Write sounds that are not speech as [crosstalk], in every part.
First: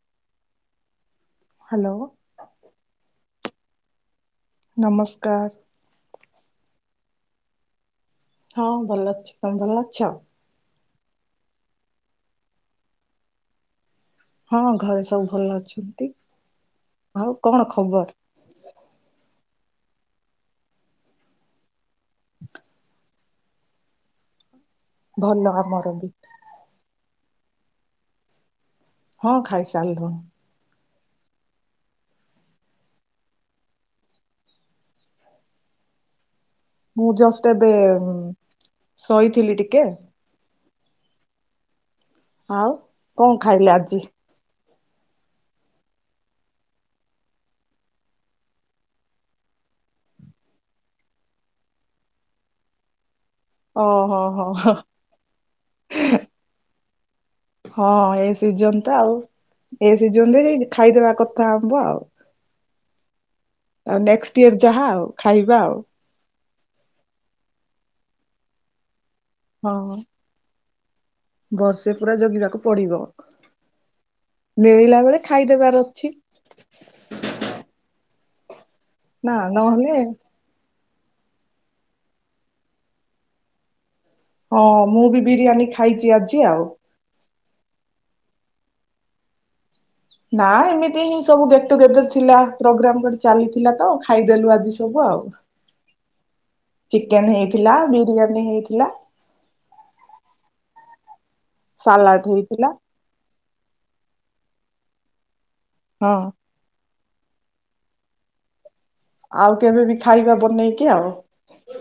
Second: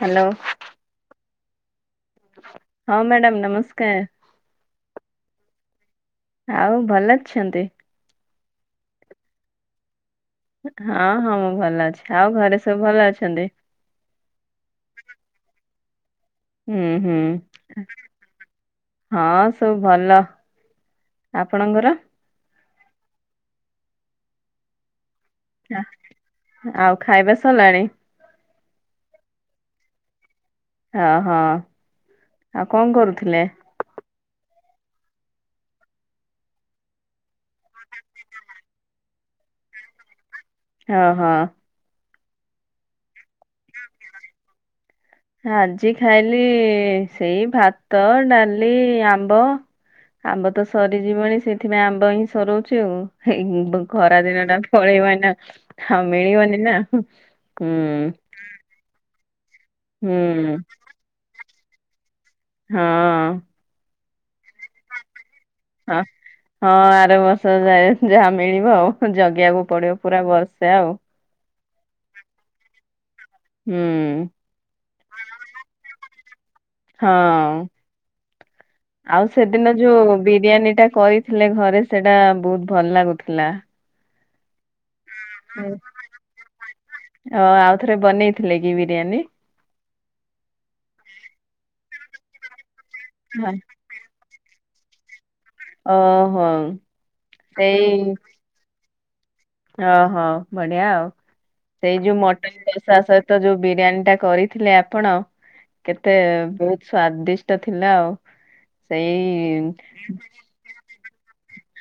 Hello. Hello. ହଁ madam ନମସ୍କାର୍। ନମସ୍କାର୍। ଆଉ ଭଲ ଅଛନ୍ତି? ହଁ ଭଲ ଅଛି, ତମେ ଭଲ ଅଛ? ହଁ ହଁ ମୁଁ ଭଲ ଅଛି, ଆଉ ଘରେ ସବୁ ଭଲ ଅଛନ୍ତି? ହଁ ଘରେ ସବୁ ଭଲ ଅଛନ୍ତି, ହୁଁ ହୁଁ ଆଉ କଣ ଖବର? ହଁ ସବୁ ଭଲ, ଆପଣଙ୍କର? ଭଲ ଆମର ବି। ଆଉ ଖାଇବା ସରିଲାଣି? ହଁ ଖାଇସାରିଲୁ ହଁହଁ ଆଉ କଁ କରୁଥିଲେ? ମୁଁ ଜଷ୍ଟ୍ ଏବେ ଶୋଇଥିଲି ଟିକେ। ହଁ ହଁ। ଆଉ କଁ ଖାଇଲେ ଆଜି? ଆଜି ଖାଇଲି ସେଇ ଭାତ, ଡାଲି, ଆମ୍ବ। ଆମ୍ବ ତ ସରିଯିବଣି ସେଇଥିପାଇଁ ଆମ୍ବ ହିଁ ସରୋଉଚି ଆଉ। ଏଇ ଖରା ଓହୋ ହୋ ଦିନ ଟା ହୋ ପଳେଇବ ନା ଆଉ ମିଳିବନି ନା। ହୁଁ। ଜନ୍ ତ ଆଉ ଏଇ ହୁଁ ସିଜନ୍ ରେ ଖାଇଦବା କଥା ଆମ୍ବ ଆଉ। ହଁ। ଆଉ ନେକ୍ସ୍ ଟ ଇୟର ଯାହା ଆଉ ଖାଇବା ଆଉ। ଅଁ ହଁ ଆର ବର୍ଷ ଯାଏ ଯାହା ମିଳିବ ଆଉ। ଜଗିବାକୁ ହଁ ପଡିବ ପୁରା ବର୍ଷେ ଆଉ। ବର୍ଷେ ପୁରା ଜଗିବାକୁ ପଡିବ। ହୁଁ। ମିଳିଲା ବେଳେ ଖାଇଦେବାର୍ ଅଛି। ହଁ ଆଉ ନା ସେଦିନ ନହେଲେ ଯୋଉ ବିରିୟାନୀ ଟା କରିଥିଲେ ଘରେ ସେଟା ବୋହୁତ୍ ଭଲ୍ ଲାଗୁଥିଲା। ହଁ ମୁଁ ବି ବିରିୟାନୀ ଖାଇଚି ଆଜି ଆଉ। ଓ ଆଉ ଥରେ ବନେଇଥିଲେ କି ବିରିୟାନୀ? ନା ଏମିତି ହିଁ ସବୁ ଗେଟ୍ ଟୁଗେଦର୍ ଥିଲା ପ୍ରୋଗ୍ରାମ୍ ଗୋଟେ ହଁ। ଚାଲିଥିଲା ତ। ଖାଇଦେଲୁ ଆଜି ସବୁ ଆଉ। ଓଁ ହୋଁ। ଚିକେନ୍ ହେଇଥିଲା ବିରିୟାନୀ ହେଇଥିଲା। ଓହୋଁ ବଢିଆ ଆଉ ସେଇ ଯୋଉ ସାଲାଡ ମଟନ୍ ହେଇଥିଲା ଦୋସା ସ ତ ଯୋଉ ବିରିୟାନୀ ଟା କରିଥିଲେ ଆପଣ ହଁ। କେତେ ବୋ ସ୍ଵାଦିଷ୍ଟ ଥିଲା ଆଉ ଆଉ ସେଇ କେବେ ବି ଖାଇବା ବନେଇକି ଆଉ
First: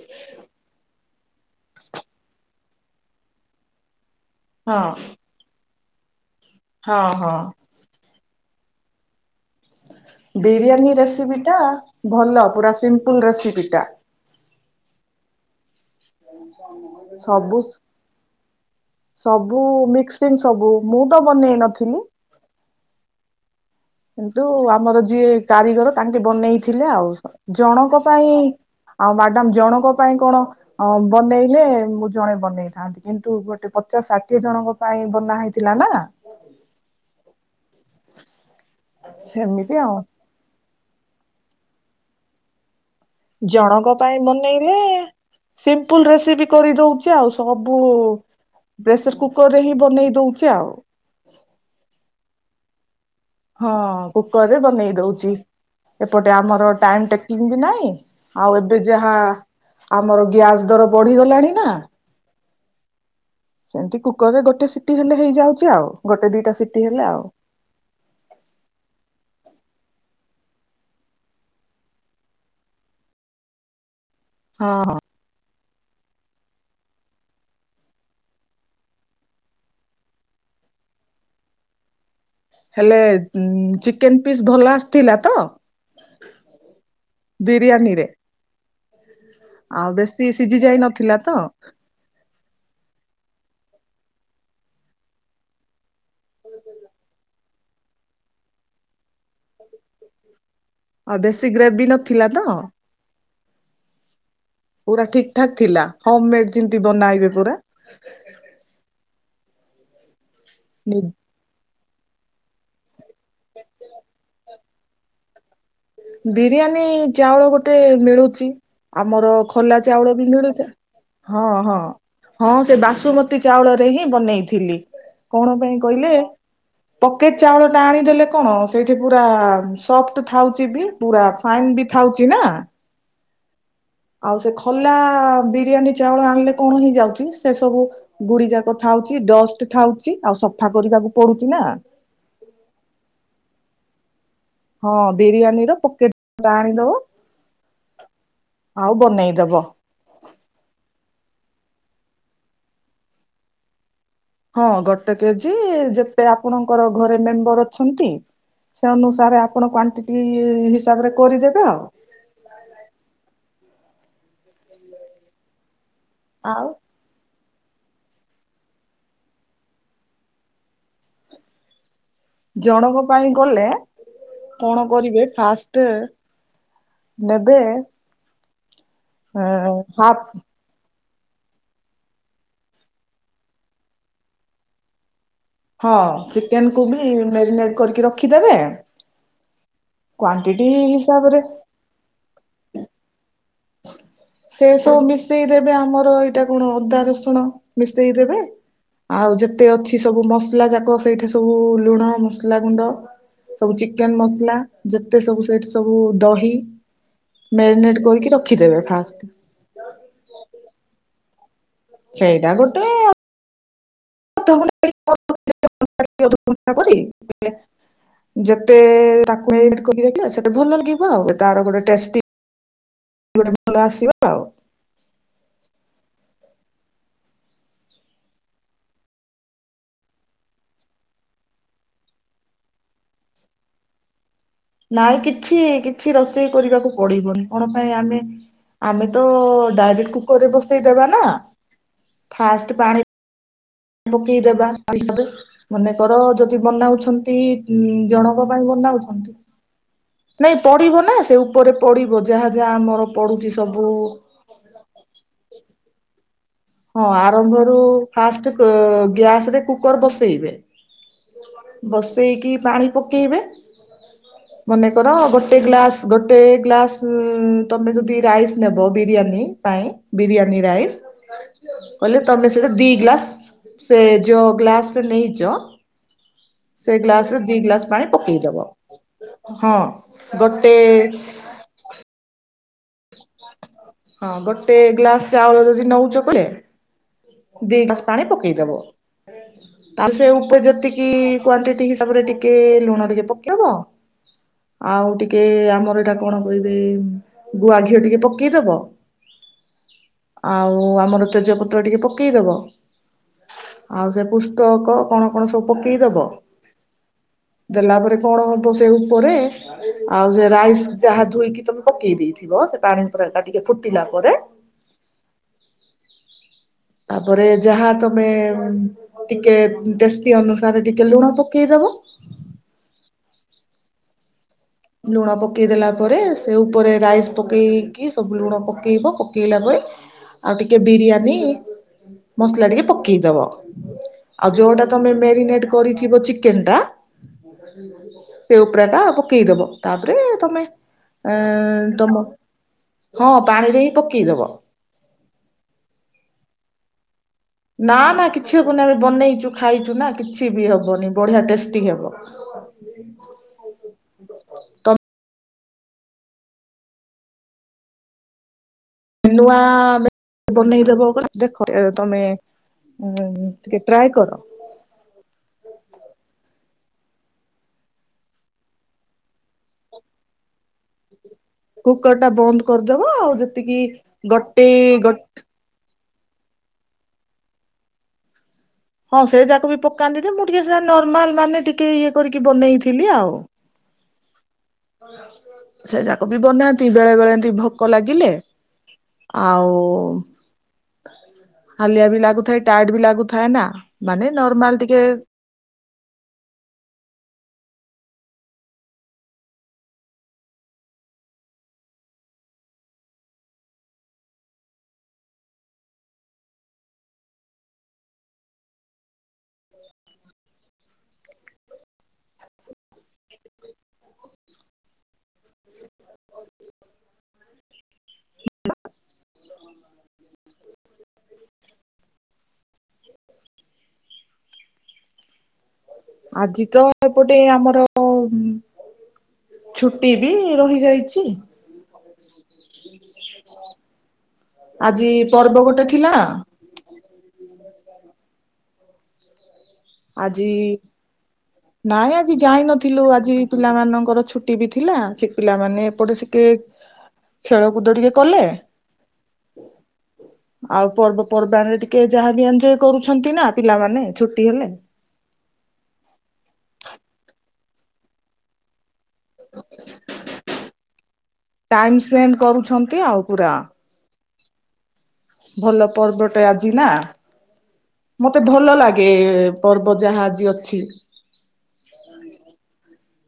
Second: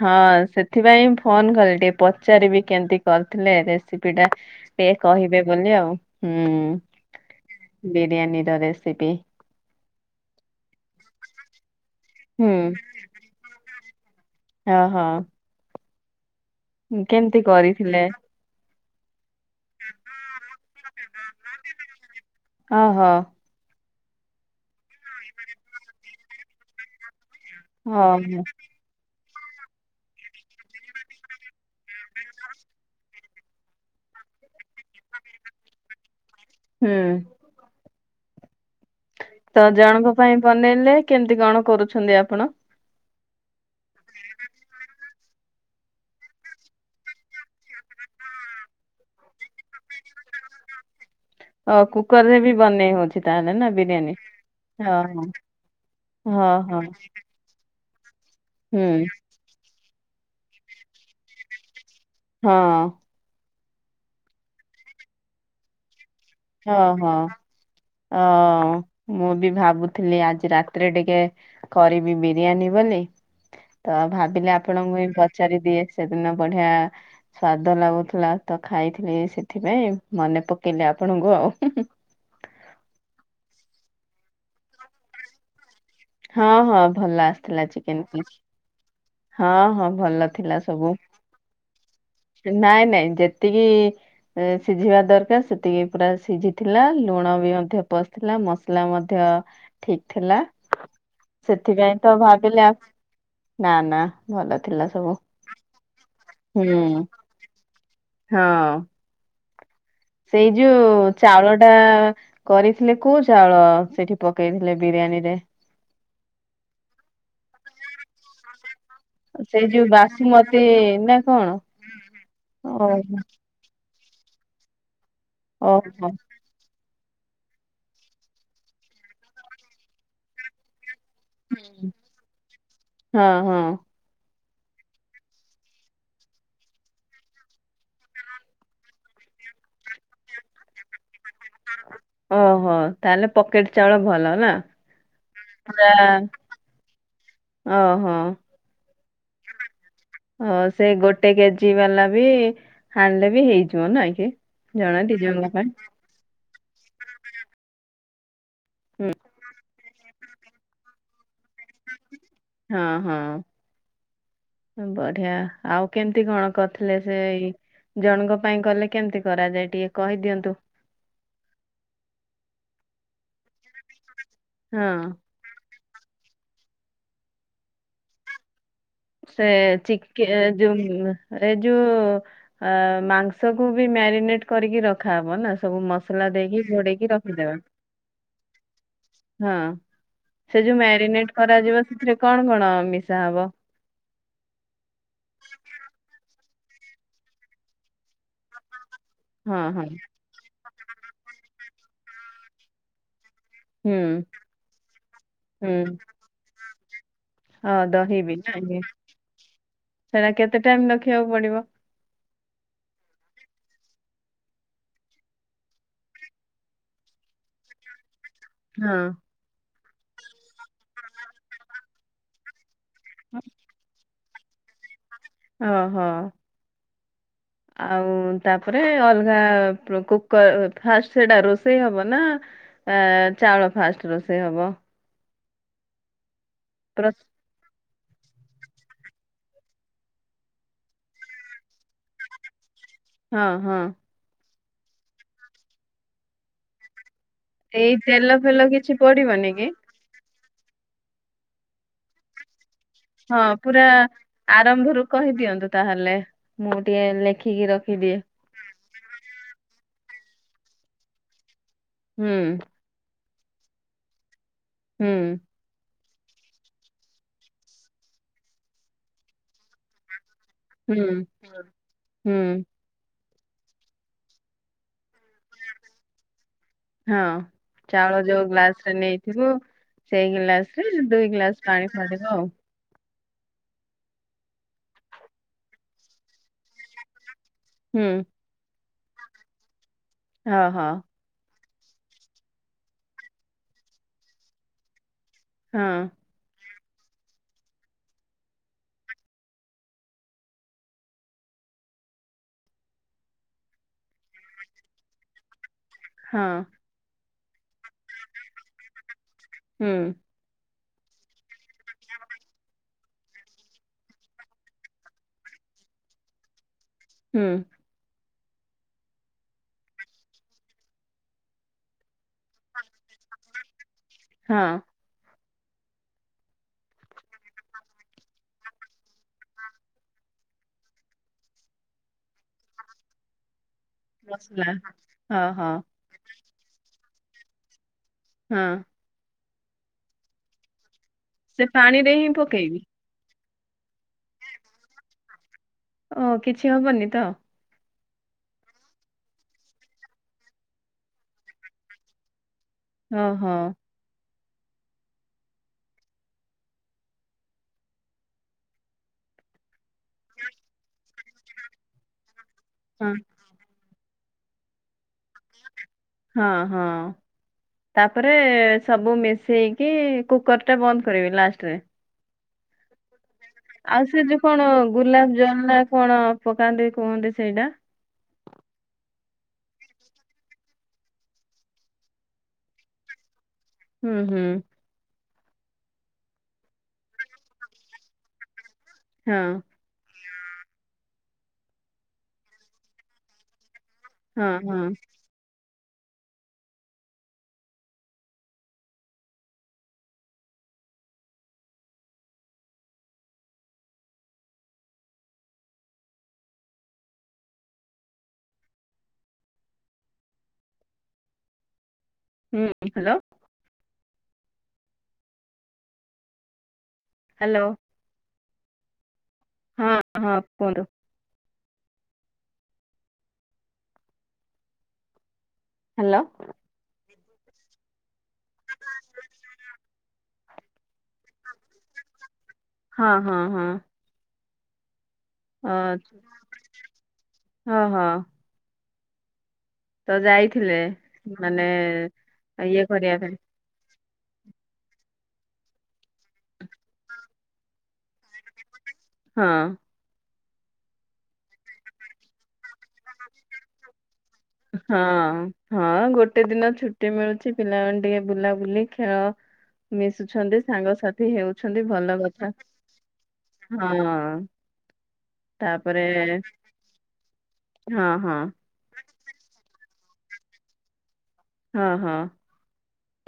ହଁ ସେଥିପାଇଁ ଫୋନ୍ କଲେ ଟିକେ ପଚାରିବି କେମତି କରିଥିଲେ। ସିପି ଟା ହଁ ଟିକେ କହିବେ ବୋଲି ଆଉ। ହଁ ହଁ। ବିରିୟାନି ର ରେସିପି। ବିରିୟାନୀ ରେସିପି ଟା ଭଲ ହୁଁ ପୁରା ସିମ୍ପୁଲ୍ ରେସିପି ଟା। ଅଁ ହଁ। ହୁଁ ହ। ହୁଁ କେମ୍ତି କରିଥିଲେ? ସବୁ ମିକ୍ସିଂ ସବୁ ମୁଁ ତ ବନେଇ ନଥିଲି। ଓହୋ। କିନ୍ତୁ ଆମର ଯିଏ କାରିଗର ତାଙ୍କେ ବନେଇଥିଲେ ଆଉ। ଜଣଙ୍କ ପାଇଁ ଓହୋ ଆଉ ମ୍ୟାଡ଼ାମ ଜଣଙ୍କ ପାଇଁ କଣ ଅ ବନେଇଲେ ମୁଁ ଜଣେ ବନେଇଥାନ୍ତି। କିନ୍ତୁ ଗୋଟେ ପଚାଶ ଷାଠିଏ ଜଣଙ୍କ ପାଇଁ ବନା ହେଇଥିଲା ନା। ହୁଁ। ତ ସେମିତି ଆଉ ଜଣଙ୍କ ପାଇଁ ବନେଇଲେ କେମତି କଣ କରୁଛନ୍ତି ଆପଣ? ଜଣଙ୍କ ପାଇଁ ବନେଇଲେ ସିମ୍ପଲ ରେସିପି କରିଦଉଚି ଆଉ। ସବୁ ପ୍ରେସର କୁକର ରେ ହିଁ ବନେଇ ଦଉଚି ଆଉ। ଆ କୁକର ରେ ବି ବନେଇ ହଉଚି? ହଁ କୁକରରେ ବନେଇ ଦଉଚି। ଏପଟେ ହଁ ଆମର ହଁ ଟାଇମ ଟେକ୍ କିଙ୍ଗ ନାଇଁ। ଆଉ ଏବେ ହୁଁ ଯାହା ଆମର ଗ୍ୟାସ ଦର ବଢିଗଲାଣି ନା। ହଁ। ସେମିତି କୁକର ରେ ଗୋଟେ ସିଟି ହେଲେ ହେଇଯାଉଚି ଆଉ। ଗୋଟେ ଦି ଓହୋ ଓ ମୁଁ ବି ଭାବୁଥିଲି ଆଜି ରାତିରେ ଟିକେ କରିବି ବିରିୟାନୀ ବୋଲି ତ ଭାବିଲେ ହଁ ହଁ। ଆପଣଙ୍କୁ ବି ପ ଚାରି ଦିଏ ସେଦିନ ବଢିଆ ସ୍ଵାଦ ଲାଗୁଥିଲା ତ ଖାଇଥିଲି ସେଥିପାଇଁ ମନେ ପକେଇଲେ ଆପଣଙ୍କୁ ଆଉ। ଉଁ ହୁଁ ହୁଁ। ହେଲେ ଉଁ ଚିକେନ ପିସ୍ ଭଲ ଆସିଥିଲା ତ? ହଁ ହଁ ଭଲ ଆସିଥିଲା ଚିକେନ ବିରିୟାନୀରେ? ପିସ୍। ହଁ ଆଉ ହଁ ବେଶୀ ଭଲ ସିଝି ଥିଲା ଯାଇ ସବୁ। ନଥିଲା ତ ନାଇଁ ନାଇଁ ଯେତିକି ଏ ସିଝିବା ଦରକାର ସେତିକି ପୁରା ସିଝିଥିଲା। ଲୁଣ ବି ମଧ୍ୟ ପସିଥିଲା। ମସଲା ମଧ୍ୟ ଠିକ ଥିଲା। ଆଉ ବେଶୀ ଗ୍ରେଭି ସେଥିପାଇଁ ତ ନଥିଲା ଭାବିଲେ ଆଉ ନା ନା ଭଲ ଥିଲା ପୁରା ସବୁ। ଠିକ ଠାକ ଥିଲା ହମ ମେଡ ହୁଁ ଯେମିତି ବନାଇବେ ପୁରା। ହଁ। ସେଇ ଯୋଉ ଚାଉଳ ଟା କରିଥିଲେ କୋଉ ଚାଉଳ ସେଠି ପକେଇଥିଲେ ବିରିୟାନୀ ରେ? ବିରିୟାନୀ ଚାଉଳ ଗୋଟେ ମିଳୁଚି। ଆମର ସେଇ ଖୋଲା ଯୋଉ ଚାଉଳ ବି ବାସୁମତୀ ମିଳୁଥା ନା ହଁ କଣ? ହଁ ହଁ ସେ ଓହୋ। ବାସୁମତୀ ଚାଉଳରେ ହିଁ ବନେଇଥିଲି। କଣ ପାଇଁ ଓହୋ କହିଲେ ପକେଟ ଚାଉଳ ଟା ଆଣିଦେଲେ କଣ ସେଇଠି ପୁରା ସଫ୍ଟ ଥାଉଚି ବି। ପୁରା ଫାଇନ ବି ଥାଉଚି ନା? ହଁ ହଁ। ଆଉ ସେ ଖୋଲା ବିରିୟାନୀ ଚାଉଳ ଆଣିଲେ କଣ ହେଇ ଯାଉଚି। ସେ ସବୁ ଗୁଡି ଯାକ ଥାଉଚି। ଡଷ୍ଟ ଥାଉଚି, ଆଉ ସଫା କରିବାକୁ ପଡୁଚି ନା? ଓହୋ ତାହେଲେ ପକେଟ ଚାଉଳ ଭଲ ନା? ହଁ ବିରିୟାନୀ ର ପୁରା ପକେଟ୍ ଟା ଆଣିଦବ। ଓହୋ ଆଉ ବନେଇଦବ। ଅ ସେ ଗୋଟେ କେଜି ବାଲା ବି ଆଣିଲେ ବି ହେଇଯିବ ନାଁ କି? ହଁ ଜଣେ ଗୋଟେ ଦି ଜଣଙ୍କ କେଜି ପାଇଁ ଯେ ତେ ଆପଣଙ୍କର ଘରେ ମେମ୍ବର ଅଛନ୍ତି ସେ ଅନୁସାରେ ଆପଣ କ୍ୱାଣ୍ଟି ଟି ହିସାବ ରେ କରିଦେବେ ଆଉ। ହଁ ହଁ ବଢିଆ। ଆଉ କେମିତି କଣ ଆଉ କରିଥିଲେ ସେଇ ଜଣଙ୍କ ପାଇଁ କଲେ କେମିତି କରାଯାଏ ଟିକେ କହିଦିଅନ୍ତୁ। ଜଣଙ୍କ ପାଇଁ ଗଲେ କଣ ହଁ। କରିବେ ଫାଷ୍ଟ ଟ୍ ନବେ। ସେ ହାଫ୍ ଚିକେ ଏ ଯୋଉଁମ ଏଇ ଯୋଉ ଅ ମାଂସକୁୁ ବି ମ୍ୟାରିନେଟ କରିକି ରଖାହବ ନା? ସବୁ ହଁ ମସଲା ଦେଇକି ଚିକେନ କୁ ବି ଘୋଡେଇକି ରଖିଦେବା। ମ୍ୟାରିନେଟ କରିକି ରଖିଦେବେ। ହଁ ସେ କ୍ଵାଣ୍ଟିଟି ଯୋଉ ମ୍ୟାରିନେଟ ହିସାବରେ କରାଯିବ ସେଥିରେ କଣ କଣ ମିଶା ହବ? ସେ ସବୁ ମିଶେଇ ଦେବେ ଆମର ଏ ଏଟା କଣ ଅଦା ରସୁଣ ମିଶେଇଦେବେ ଆଉ ହଁ ଯେତେ ହଁ ଅଛି ସବୁ ମସଲା ଯାକ ଶ୍ ସେଇଠି ସବୁ ଲୁଣ ମସଲା ଗୁଣ୍ଡ ସବୁ ହୁଁ ଚିକେନ ମସଲା ଯେତେ ସବୁ ସେଠି ସବୁ ହୁଁ ଦହି ମେରିନେଟ କରିକି ର ଆଜ୍ଞା। ସେଇଟା କେତେ ଟାଇମ ରଖିବାକୁ ପଡିବ? ସେଇଟା ଗୋଟେ [unintelligible] [unintelligible] ଅଧଘଣ୍ଟା କରି [unintelligible] ଯେତେ ହଁ ତାକୁ [unintelligible] ସେତେ ଭଲ ଲାଗିବ ଆଉ ତାର ଗୋଟେ ଟେଷ୍ଟୀ। ଗୋଟେ ଭଲ ଆସିବା ଆଉ। ଓହୋ। ଆଉ ତାପରେ ଅଲଗା ପୁ କୁକର ଫାଷ୍ଟ ସେଟା ରୋଷେଇ ହବ ନା ଏ ଚାଉଳ ଫାଷ୍ଟ ରୋଷେଇ ହବ? ନାଇଁ କିଛି କିଛି ରୋଷେଇ କରିବାକୁ ପ୍ର- ପଡିବନି। କଣ ପାଇଁ ଆମେ ଆମେ ତ ଡାଇରେକ୍ଟ କୁକରରେ ବସେଇଦବା ନା। ଫାଷ୍ଟ ପାଣି ହଁ ହଁ। ପକେଇଦବା [inaudible] ମନେକର ଯଦି ବନାଉଛନ୍ତି ଇ ଏଇ ତେଲ ଜଣଙ୍କ ଫେଲ ପାଇଁ କିଛି ବନାଉଛନ୍ତି ପଡିବନି କି? ନାଇଁ ପଡିବ ନା ସେ ଉପରେ ପଡିବ ଯାହା ଯାହା ଆମର ହଁ ପଡୁଛି ପୁରା ସବୁ ଆରମ୍ଭରୁ କହିଦିଅନ୍ତୁ ତାହେଲେ। ମୁଁ ଟିକେ ହଁ ଲେଖିକି ଆରମ୍ଭରୁ ରଖିଦିଏ। ଫାଷ୍ଟ ଗ୍ୟାସ ରେ କୁକର ବସେଇବେ। ହୁଁ ବସେଇକି ପାଣି ପକେଇବେ ହୁଁ ମନେକର ଗୋଟେ ଗୋଟେ ଗ୍ଲାସ ଗୋଟେ ଗ୍ଲାସ ତମେ ଯଦି ରାଇସ ନେବ ବିରିୟାନୀ ପାଇଁ ବିରିୟାନୀ ରାଇସ୍ ହୁଁ କହିଲେ ହୁଁ ତମେ ସେଇଟା ଦି ଗ୍ଲାସ ସେ ଯୋଉ ଗ୍ଲାସରେ ନେଇଛ ସେ ହଁ ଗ୍ଲାସ ରେ ଦି ଗ୍ଲାସ ପାଣି ଚାଉଳ ଯୋଉ ପକେଇଦବ ଗ୍ଲାସ ରେ ନେଇଥିବ ହଁ ସେଇ ଗୋଟେ ଗ୍ଲାସ ରେ ଦୁଇ ଗ୍ଲାସ ପାଣି ଫଡିବ ଆଉ। ହଁ ଗୋଟେ ଗ୍ଲାସ୍ ଚାଉଳ ଯଦି ନେଉଛ କେ ଦି ଗସା ହୁଁ ପାଣି ପକେଇଦବ ତା ସେ ଉପରେ ହଁ ହଁ ଯେତିକି କ୍ଵାଣ୍ଟିଟି ହିସାବରେ ଟିକେ ଲୁଣ ଟିକେ ପକେଇଦବ। ଆଉ ଟିକେ ହଁ ଆମର ଏଇଟା କଣ କହିବେ ଗୁଆ ଘିଅ ଟିକେ ପକେଇଦବ ଆଉ ଆମର ତେଜପତ୍ର ଟିକେ ପ ପକେଇଦବ ଆଉ ସେ ପୁସ୍ତକ କଣ କଣ ସବୁ ପକେଇଦବ। ହଁ। ଦେଲା ପରେ କଣ ହବ ସେ ଉପରେ ହୁଁ ଆଉ ସେ ରାଇସ ଯାହା ଧୋଇକି ତମେ ପକେଇ ଦେଇଥିବ ସେ ପାଣି ପରାଟା ଟିକେ ଫୁଟିଲା ପରେ ହୁଁ ତାପରେ ଯାହା ତମ ଆମେ ଟିକେ ଟେଷ୍ଟି ଅନୁସାରେ ଟିକେ ଲୁଣ ପକେଇଦବ। [unintelligible] ହଁ। ଲୁଣ ପକେଇ ଦେଲା ପରେ ସେ ଉପରେ ରାଇସ୍ ପକେଇକି ସବୁ ଲୁଣ ପକେଇବ ପକେଇଲା ପରେ ଆଉ ଟିକେ ବିରିୟାନୀ ମସଲା ଟିକେ ପକେଇଦବ। ଆଉ ମସଲା ଯୋଉଟା ତମେ ହଁ ମ୍ୟାରିନେଟ ହଁ କରିଥିବ ଚିକେନ ଟା ସେ ହଁ ଉପରା ଟା ପକେଇଦବ। ତାପରେ ତମେ ସେ ଏଁ ପାଣିରେ ତମ ହିଁ ପକେଇବି ହଁ ପାଣିରେ ହିଁ ପକେଇଦବ। ଓ କିଛି ହବନି ତ? ନା ନା କିଛି ହବନି ଆମେ ବନେଇଛୁ ଖାଇଛୁ ନା କିଛି ବି ହବନି ବଢିଆ ଟେଷ୍ଟି ହବ ହଁ ହଁ ତ ନୂଆ ବନେଇଦବ ଦେଖ ତମେ ଉ ହଁ ଟିକେ ଟ୍ରାଏ କର ହଁ ହଁ ତାପରେ ସବୁ ମିଶେଇକି କି କୁକର ଟା ବନ୍ଦ କରିବି ଲାଷ୍ଟରେ କୁକର ଟା ବନ୍ଦ କରିଦେବ ଆଉ ଯେତିକି ଆଉ ସେ ଯୋଉ କଣ ଗୋଟେ ଗ ଗୁଲାପ ଜମୁନା କଣ ପକାନ୍ତି କୁହନ୍ତି ସେଇଟା ହଁ ସେ ଯାକ ବି ପକାନ୍ତି ଟ ମୁଁ ଟିକେ ସେଟ ନର୍ମାଲ ମାନେ ଟିକେ ଇଏ କରିକି ବନେଇଥିଲି ଆଉ ହୁଁ ହୁଁ ସେ ଯାକ ବି ବନାନ୍ତି ବେଳେ ବେଳେ ଏମତି ଭୋକ ଲାଗିଲେ ହଁ ଆଉ ହାଲିଆ ବି ଲାଗୁଥାଏ ଟାଇଟ ବି ଲାଗୁଥାଏ ନା ମାନେ ହଁ ନର୍ମାଲ ହଁ ଟିକେ ହୁଁ ହ୍ୟାଲୋ ହ୍ୟାଲୋ ହଁ ହଁ କୁହନ୍ତୁ ହ୍ୟାଲୋ ଆଜି ତ ଏପଟେ ଆମର ଛୁଟି ବି ରହି ଯାଇଛି ହଁ ହଁ ହଁ ଆଜି ପର୍ବ ଅ ଗୋଟେ ଥିଲା ହଁ ହଁ ତ ଆଜି ଯାଇଥିଲେ ମାନେ ନାଇଁ ଆଜି ଯାଇ ଇଏ ନଥିଲୁ କରିବା ପାଇଁ ଆଜି ପିଲାମାନଙ୍କର ଛୁଟି ବି ଥିଲା ସେ ପିଲାମାନେ ଏପଟେ ସିକେ ଖେଳକୁଦ ଟିକେ କଲେ ହଁ ଆଉ ପର୍ବପର୍ବାଣୀରେ ଟିକେ ଯାହାବ ଏଜ କରୁଛନ୍ତି ନା ପିଲାମାନୋନେ ଛୁଟି ହେଲା ହଁ ହଁ ଗୋଟେ ଦିନ ଛୁଟି ମିଳୁଛି ପିଲାମାନେ ଟିକେ ବୁଲା ବୁଲି ଖେଳ ମିଶୁଛନ୍ତି ସାଙ୍ଗସାଥି ହେଉ ଟାଇମ ସ୍ପେଣ୍ଡ କରୁଛନ୍ତି ଆଉ ପୁରା ହଁ ଭଲ ତାପରେ ପର୍ବଟେ ଆଜି ନା ହଁ ହଁ ମତେ ଭଲ ଲାଗେ ପର୍ବ ଯାହା ଆଜି ଅଛି ହଁ ହଁ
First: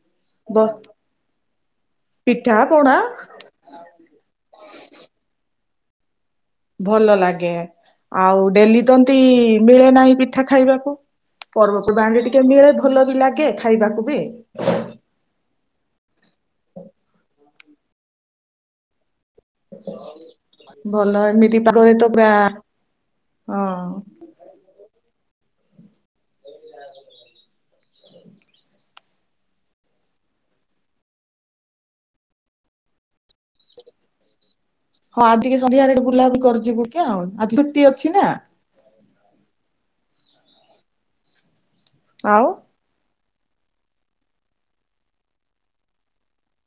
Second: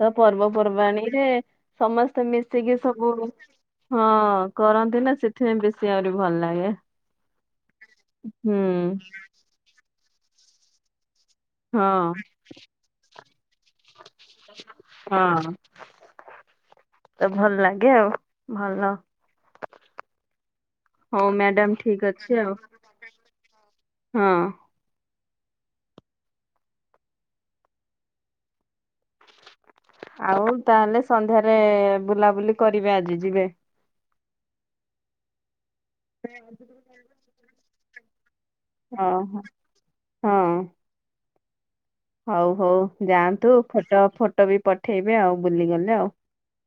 ତ ବ ପର୍ବପର୍ବାଣୀରେ ସମସ୍ତେ ପିଠା ମିଶିକି ପଣା ସବୁ ହଁ କରନ୍ତି ନା ସେଥିପାଇଁ ବେଶୀ ଆହୁରି ଭଲ ଲାଗେ ଭଲ ଲାଗେ ଆଉ ହୁଁ ଡେଲି ତମତି ମିଳେ ନାହିଁ ପିଠା ଖାଇବାକୁ ହଁ ପର୍ବପର୍ବାଣିରେ ଟିକେ ମିଳେ ଭଲ ବି ଲାଗେ ଖାଇବାକୁ ବି ହଁ ତ ଭଲ ଲାଗେ ଆଉ ଭଲ ଭଲ ହଉ ହ ମିତି ମ୍ୟାଡାମ ପାଖରେ ତା ଠିକ ଅଛି ଆଉ। ହଁ ହଁ ହ ଆଉ ତାହେଲେ ସନ୍ଧ୍ୟାରେ ବୁଲାବୁଲି କରିବେ ଆଜି ଯିବେ ହଁ ଆଜିିକ ସନ୍ଧ୍ୟା ଆଠି ବୁଲାବ ବି କରିଯିବୁ କି ଆଉ ଆଜି ଛୁଟି ଅଛି ନା ହଁ ହଁ ଆଉ। ହଉ ହଉ ଯାଆନ୍ତୁ ଫଟୋ ଫଟୋ ବି ପଠେଇବେ ଆଉ ବୁଲିଗଲେ ଆଉ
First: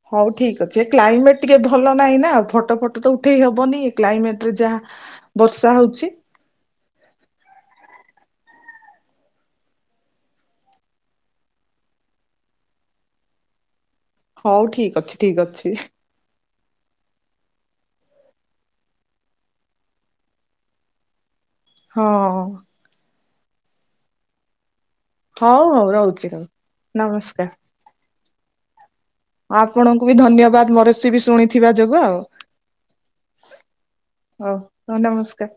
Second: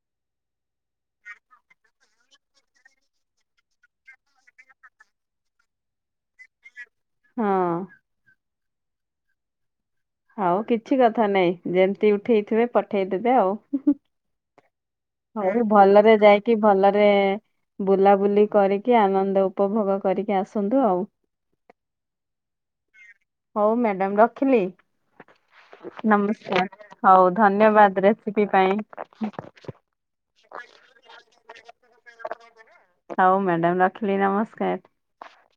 ହଉ ଠିକ ଅଛି ଏ କ୍ଲାଇମେଟ ଟିକେ ଭଲ ନାହିଁ ନାଉ ଫଟୋ ଫଟ ତ ଉଠେଇ ହବନି କ୍ଲାଇମେଟ ରେ ଯାହା ବର୍ଷା ହଉଛି ହଁ ଆଉ କିଛି କଥା ନାଇଁ ଯେମତି ଉଠେଇଥିବେ ପଠେଇଦବେ ଆଉ ହଉ ଠିକ ଅଛି। ଠିକ୍ ହଁ ଅଛି ଭଲରେ ଯାଇ କି ଭଲରେ ବୁଲାବୁଲି କରିକି ଆନନ୍ଦ ଉପଭୋଗ କରିକି ଆସନ୍ତୁ ଆଉ। ହଁ ଉ। ହଉ ମ୍ୟାଡାମ ରଖିଲି ହଉ ହଉ ରହୁଛି ରହୁଛି ନମସ୍କାର ହଉ ନମସ୍କାର। ଧନ୍ୟବାଦରେ। କିପ ପାଇଁ। ଆପଣଙ୍କୁ ବି ଧନ୍ୟବାଦ ମୋ ରେସିବି ଶୁଣିଥିବା ଯୋଗୁଁ ଆଉ। ହଉ ମ୍ୟାଡ଼ାମ ରଖିଲି ହଉ ନମସ୍କାର। ନମସ୍କାର।